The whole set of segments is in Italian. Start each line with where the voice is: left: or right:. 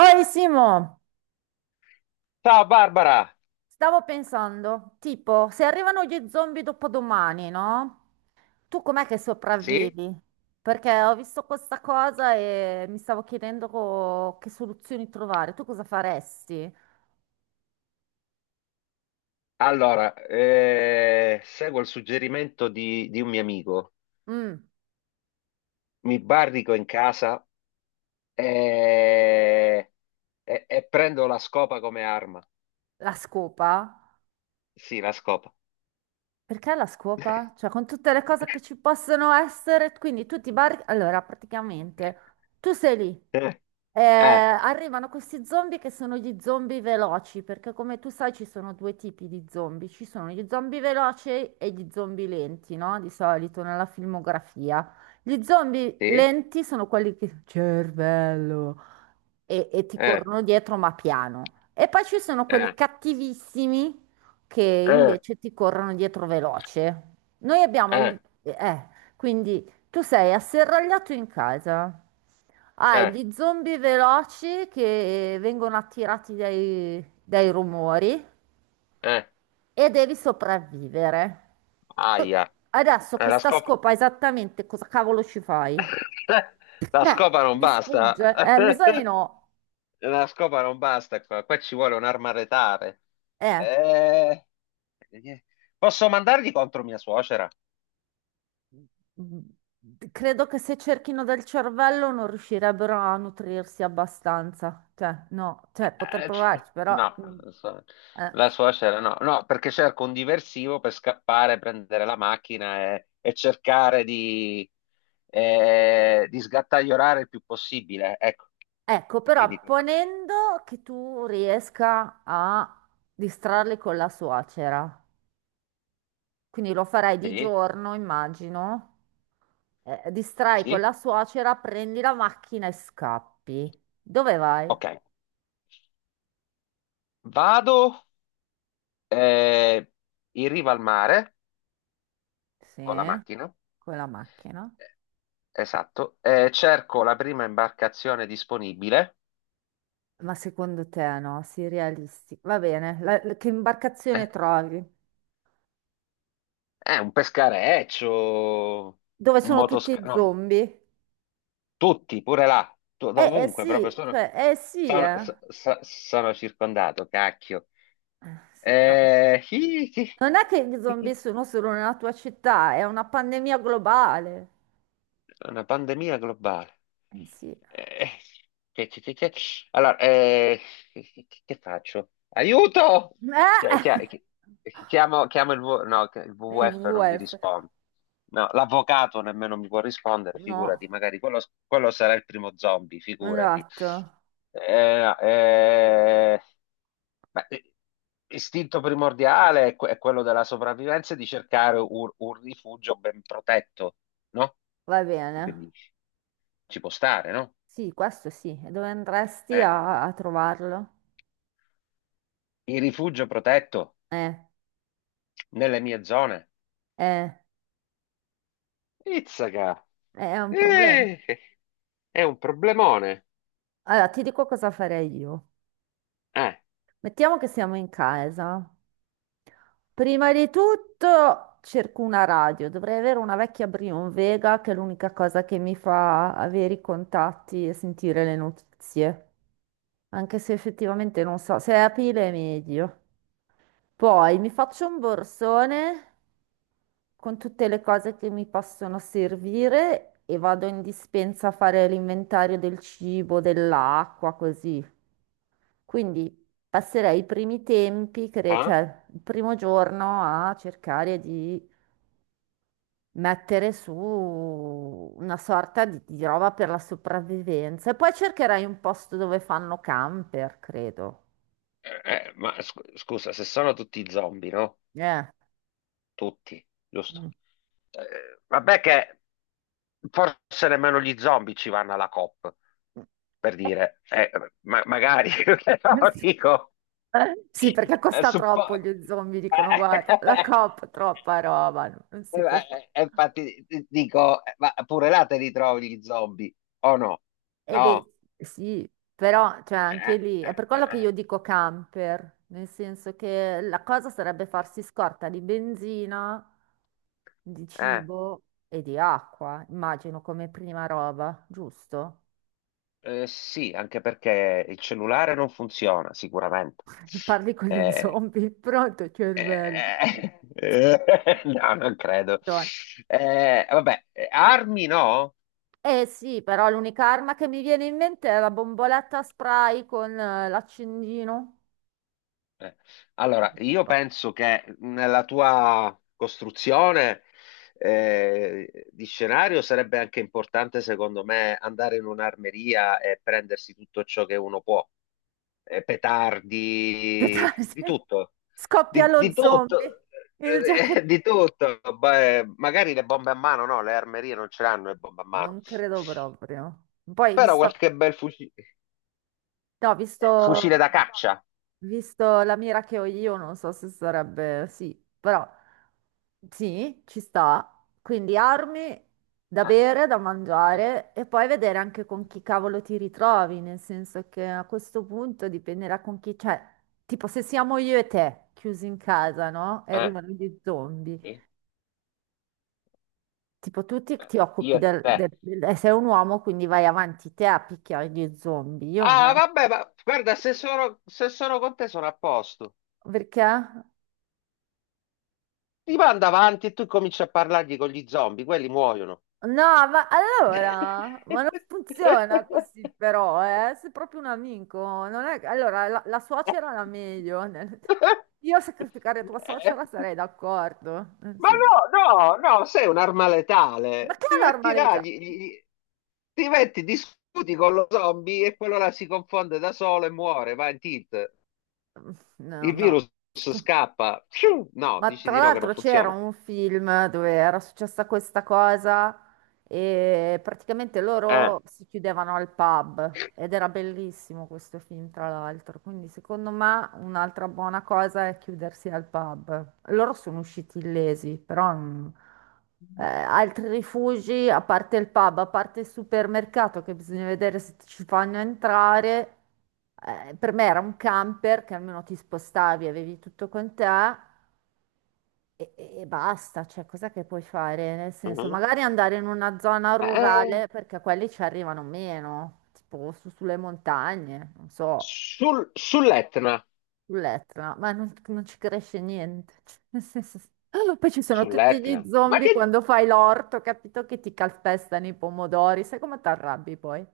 right: Oi Simo,
left: Ciao Barbara!
right: stavo pensando, tipo, se arrivano gli zombie dopodomani, no? Tu com'è che
left: Sì?
right: sopravvivi? Perché ho visto questa cosa e mi stavo chiedendo che soluzioni trovare. Tu cosa faresti?
left: Allora, seguo il suggerimento di un mio amico.
right: Mm,
left: Mi barrico in casa e, e prendo la scopa come arma.
right: la scopa?
left: Sì, la scopa.
right: Perché la scopa? Cioè, con tutte le cose che ci possono essere, quindi tu ti barricadi... Allora, praticamente, tu sei lì.
left: Eh,
right: Arrivano questi zombie che sono gli zombie veloci, perché come tu sai ci sono due tipi di zombie, ci sono gli zombie veloci e gli zombie lenti, no? Di solito nella filmografia. Gli zombie
left: sì?
right: lenti sono quelli che... Cervello! E ti
left: Eh,
right: corrono dietro ma piano. E poi ci sono quelli
left: eh,
right: cattivissimi che
left: eh,
right: invece ti corrono dietro veloce. Noi abbiamo il...
left: eh,
right: quindi tu sei asserragliato in casa, hai
left: eh,
right: gli zombie veloci che vengono attirati dai rumori
left: eh.
right: e devi sopravvivere.
left: Aia.
right: Adesso con
left: La
right: sta
left: scopa...
right: scopa esattamente cosa cavolo ci fai?
left: La scopa non
right: Mi
left: basta.
right: sfugge. Mi sa di no.
left: La scopa non basta qua, qua ci vuole un'arma retale.
right: Eh.
left: Eh, eh, Posso mandargli contro mia suocera?
right: Credo che se cerchino del cervello non riuscirebbero a nutrirsi abbastanza, cioè no, cioè poter
left: Cioè,
right: provarci, però...
left: no,
right: mm,
left: non so.
right: eh.
left: La suocera no, no, perché cerco un diversivo per scappare, prendere la macchina e cercare di sgattaiolare il più possibile. Ecco,
right: Ecco,
left: e quindi
right: però ponendo che tu riesca a distrarli con la suocera, quindi lo farai di
left: sì,
right: giorno, immagino, distrai con
left: sì,
right: la suocera, prendi la macchina e scappi. Dove vai?
left: ok. Vado eh, in riva al mare
right: Sì,
left: con la macchina.
right: con la macchina.
left: Esatto, cerco la prima imbarcazione disponibile.
right: Ma secondo te no, sii realisti. Va bene, che
left: Eh,
right: imbarcazione trovi?
left: un pescareccio,
right: Dove
left: un
right: sono
left: motoscafo,
right: tutti
left: no,
right: zombie?
left: tutti, pure là,
right: Eh
left: ovunque, proprio
right: sì,
left: sono,
right: cioè,
left: sono,
right: eh.
left: sono circondato, cacchio.
right: Sì, no.
left: Eh, chi- chi-
right: Non è che gli zombie sono solo nella tua città, è una pandemia globale.
left: una pandemia globale.
right: Eh sì.
left: Eh, che- che- che- che- Allora, che, che faccio? Aiuto! Chi- chi- chi- Chiamo, chiamo no, che il
right: Il
left: WWF non mi
right: WWF.
left: risponde. No, l'avvocato nemmeno mi può rispondere,
right: No,
left: figurati, magari quello, quello sarà il primo zombie, figurati.
right: esatto,
left: No, ma, istinto primordiale è, è quello della sopravvivenza e di cercare un rifugio ben protetto, no?
right: va
left: Tu che
right: bene.
left: dici? Ci può stare, no?
right: Sì, questo sì. E dove andresti
left: Eh,
right: a trovarlo?
left: il rifugio protetto
right: Eh,
left: nelle mie zone.
right: eh,
left: Izzaca!
right: è un problema.
left: Eh, è un problemone.
right: Allora, ti dico cosa farei io.
left: Eh,
right: Mettiamo che siamo in casa. Prima di tutto cerco una radio. Dovrei avere una vecchia Brion Vega, che è l'unica cosa che mi fa avere i contatti e sentire le notizie. Anche se effettivamente non so, se è a pile è meglio. Poi mi faccio un borsone con tutte le cose che mi possono servire e vado in dispensa a fare l'inventario del cibo, dell'acqua, così. Quindi passerei i primi tempi,
left: ah?
right: cioè il primo giorno a cercare di mettere su una sorta di roba per la sopravvivenza. E poi cercherai un posto dove fanno camper, credo.
left: Ma scusa, se sono tutti zombie, no?
right: Eh.
left: Tutti, giusto?
right: Mm.
left: Vabbè che forse nemmeno gli zombie ci vanno alla COP, per dire. Ma magari, però
right: Sì,
left: dico...
right: sì, perché
left: eh,
right: costa
left: suppo-
right: troppo gli zombie, dicono,
left: eh,
right: guarda, la COP, troppa roba, non si può fare.
left: Infatti dico, ma pure là te li trovi gli zombie, o no?
right: E
left: No.
right: beh, sì, però cioè, anche
left: Eh,
right: lì è
left: eh,
right: per quello che
left: eh,
right: io dico camper, nel senso che la cosa sarebbe farsi scorta di benzina, di
left: eh.
right: cibo e di acqua, immagino come prima roba, giusto?
left: Sì, anche perché il cellulare non funziona, sicuramente.
right: Parli con gli
left: Eh,
right: zombie, pronto cervello.
left: no, non credo.
right: Madonna.
left: Vabbè, armi no?
right: Eh sì, però l'unica arma che mi viene in mente è la bomboletta a spray con l'accendino.
left: Eh, allora, io penso che nella tua costruzione di scenario sarebbe anche importante, secondo me, andare in un'armeria e prendersi tutto ciò che uno può. Petardi, di tutto,
right: Scoppia lo
left: di
right: zombie,
left: tutto.
right: il gioco
left: Di tutto. Beh, magari le bombe a mano, no, le armerie non ce l'hanno le bombe a mano,
right: non credo proprio. Poi,
left: però
right: visto,
left: qualche bel
right: no,
left: fucile
right: visto,
left: da caccia.
right: visto la mira che ho io, non so se sarebbe sì, però sì, ci sta. Quindi armi da
left: Eh,
right: bere, da
left: eh,
right: mangiare e poi vedere anche con chi cavolo ti ritrovi, nel senso che a questo punto dipenderà con chi, cioè, tipo se siamo io e te chiusi in casa, no? E
left: eh,
right: arrivano gli zombie.
left: sì.
right: Tipo, tu ti,
left: Eh,
right: ti
left: io
right: occupi
left: e
right: del,
left: te.
right: del- del- sei un uomo, quindi vai avanti te a picchiare gli zombie. Io me
left: Ah,
right: la
left: vabbè, ma guarda, se sono con te sono a posto.
right: perché?
left: Ti manda avanti e tu cominci a parlargli con gli zombie, quelli muoiono.
right: No, ma allora, ma non funziona così però, eh? Sei proprio un amico, non è... Allora, la suocera era meglio. Io a sacrificare tua suocera sarei d'accordo. Nel
left: Ma
right: senso.
left: no, no, no, sei un'arma
right: Ma
left: letale.
right: che
left: Ti
right: è
left: metti là,
right: normalità?
left: ti metti, discuti con lo zombie e quello là si confonde da solo e muore, va in tilt.
right: No,
left: Il
right: no.
left: virus scappa. Pfiou! No,
right: Ma
left: dici
right: tra
left: di no che non
right: l'altro c'era
left: funziona.
right: un film dove era successa questa cosa e praticamente
left: Eh.
right: loro si chiudevano al pub ed era bellissimo questo film, tra l'altro. Quindi secondo me un'altra buona cosa è chiudersi al pub. Loro sono usciti illesi, però, altri rifugi, a parte il pub, a parte il supermercato che bisogna vedere se ci fanno entrare. Eh, per me era un camper che almeno ti spostavi, avevi tutto con te e basta, cioè cosa che puoi fare? Nel senso,
left: Mhm.
right: magari andare in una zona
left: Eh,
right: rurale perché quelli ci arrivano meno, tipo sulle montagne, non so,
left: sull'Etna,
right: sull'Etna, ma non, non ci cresce niente. Cioè, nel senso, poi ci sono tutti
left: sull'Etna,
right: gli
left: ma
right: zombie
left: che
right: quando fai l'orto, capito che ti calpestano i pomodori, sai come ti arrabbi poi?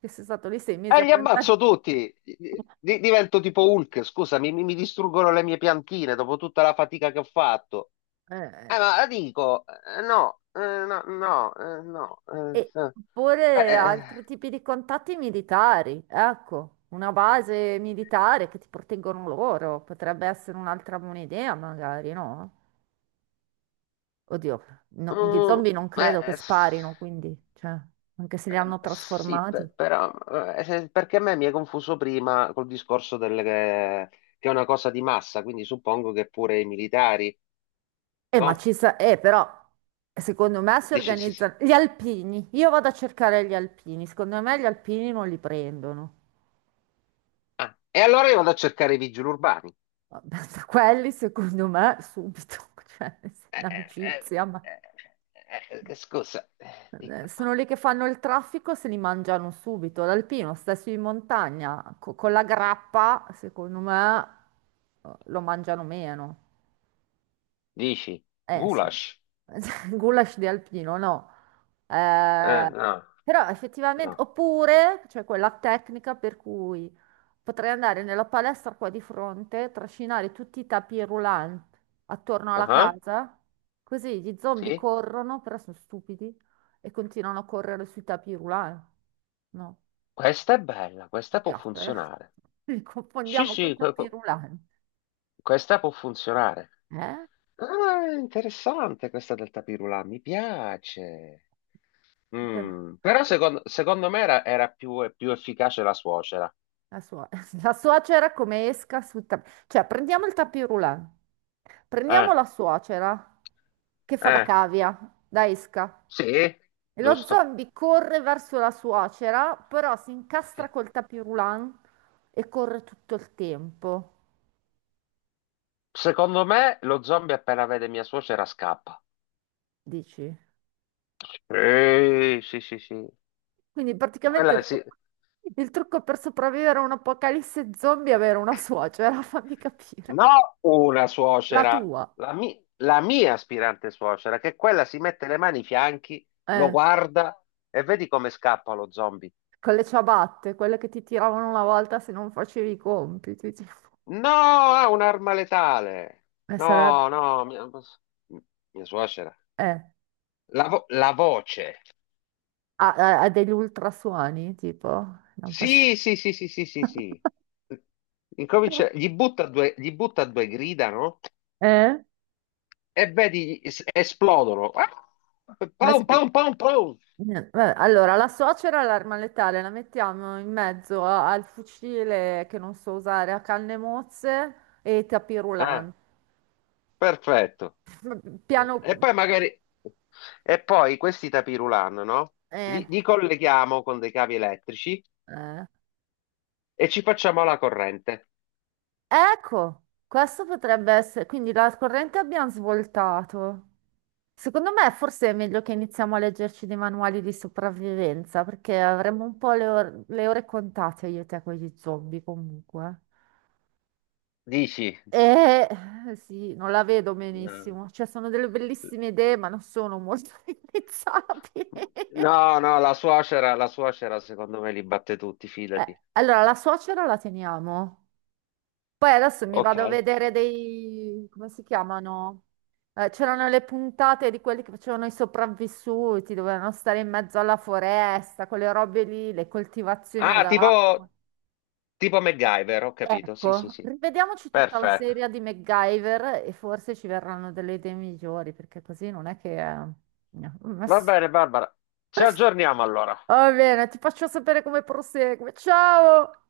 right: Che sei stato lì sei mesi a
left: li
right: piantare.
left: ammazzo tutti. Divento tipo Hulk, scusami, mi distruggono le mie piantine dopo tutta la fatica che ho fatto.
right: Eh, eh,
left: Ma la dico, no, no, no, no,
right: E
left: eh,
right: oppure
left: eh,
right: altri tipi di contatti militari, ecco, una base militare che ti proteggono loro, potrebbe essere un'altra buona idea magari, no? Oddio, no, gli
left: mm,
right: zombie non
left: eh,
right: credo che
left: s-
right: sparino, quindi, cioè, anche se li hanno
left: sì,
right: trasformati.
left: però, perché a me mi hai confuso prima col discorso del, che è una cosa di massa, quindi suppongo che pure i militari. No?
right: Però, secondo me si
left: Dici, sì, sì.
right: organizzano... Gli alpini, io vado a cercare gli alpini, secondo me gli alpini non li prendono.
left: Ah, e allora io vado a cercare i vigili urbani.
right: Vabbè, quelli, secondo me, subito, cioè,
left: Eh,
right: in
left: eh,
right: amicizia,
left: eh,
right: ma
left: eh, scusa, dico,
right: eh, sono lì che fanno il traffico, se li mangiano subito. L'alpino sta su in montagna, con la grappa, secondo me, lo mangiano meno.
left: dici,
right: Eh sì,
left: goulash?
right: goulash di alpino, no. Eh,
left: No,
right: però effettivamente,
left: no.
right: oppure c'è quella tecnica per cui potrei andare nella palestra qua di fronte, trascinare tutti i tapis roulant attorno alla
left: Ah,
right: casa, così gli zombie
left: sì,
right: corrono, però sono stupidi e continuano a correre sui tapis roulant. No,
left: questa è bella,
right: ti
left: questa può
right: piace? Eh?
left: funzionare.
right: Li
left: Sì,
right: confondiamo con i
left: sì,
right: tapis roulant.
left: questa può funzionare.
right: Eh?
left: Ah, interessante questa del tapirulà, mi piace.
right: Perché-
left: Mm, però
right: no?
left: secondo me era più efficace la suocera.
right: La, la suocera come esca sul tappeto. Cioè, prendiamo il tapis roulant. Prendiamo
left: Eh,
right: la suocera che fa da
left: eh,
right: cavia, da esca.
left: sì,
right: E lo
left: giusto.
right: zombie corre verso la suocera, però si incastra
left: Sì.
right: col tapis roulant e corre tutto il tempo,
left: Secondo me lo zombie appena vede mia suocera scappa.
right: dici?
left: Sì, sì, sì, sì.
right: Quindi praticamente
left: Quella sì.
right: il trucco per sopravvivere a un apocalisse zombie è avere una suocera, fammi capire.
left: No, una
right: La
left: suocera,
right: tua.
left: la, la mia aspirante suocera, che quella si mette le mani ai fianchi, lo
right: Eh.
left: guarda e vedi come scappa lo zombie.
right: Con le ciabatte, quelle che ti tiravano una volta se non facevi i compiti. Tipo.
left: No, ha un'arma letale.
right: E
left: No, no, mia, mia suocera.
right: eh,
left: La, la voce.
right: ha, ha degli ultrasuoni, tipo, non fa sì.
left: Sì, sì, sì, sì, sì, sì, sì. Incomincia, gli butta due grida, no?
right: Eh?
left: E vedi esplodono. Ah! Pom,
right: Espl-
left: pom, pom, pom.
right: vabbè, allora, la suocera è l'arma letale, la mettiamo in mezzo al fucile che non so usare, a canne mozze e ai tapis
left: Eh,
right: roulant.
left: perfetto.
right: Piano...
left: E poi magari... E poi questi tapirulan, no?
right: eh,
left: Li, li colleghiamo con dei cavi elettrici
right: eh.
left: e ci facciamo la corrente.
right: Ecco, questo potrebbe essere... Quindi la corrente abbiamo svoltato. Secondo me forse è meglio che iniziamo a leggerci dei manuali di sopravvivenza, perché avremo un po' le ore contate io e te con gli zombie comunque.
left: Dici?
right: E sì, non la vedo
left: No,
right: benissimo. Cioè, sono delle bellissime idee, ma non sono molto realizzabili.
left: no, no, la suocera secondo me li batte tutti,
right: Eh,
left: fidati.
right: allora, la suocera la teniamo. Poi adesso mi vado a
left: Ok.
right: vedere dei... come si chiamano? C'erano le puntate di quelli che facevano i sopravvissuti, dovevano stare in mezzo alla foresta, quelle robe lì, le coltivazioni ad
left: Ah, tipo,
right: acqua.
left: tipo MacGyver, ho capito. Sì, sì,
right: Ecco,
left: sì.
right: rivediamoci tutta la
left: Perfetto.
right: serie di MacGyver e forse ci verranno delle idee migliori, perché così non è che... no.
left: Va bene, Barbara. Ci aggiorniamo allora.
right: Va bene, ti faccio sapere come prosegue. Ciao!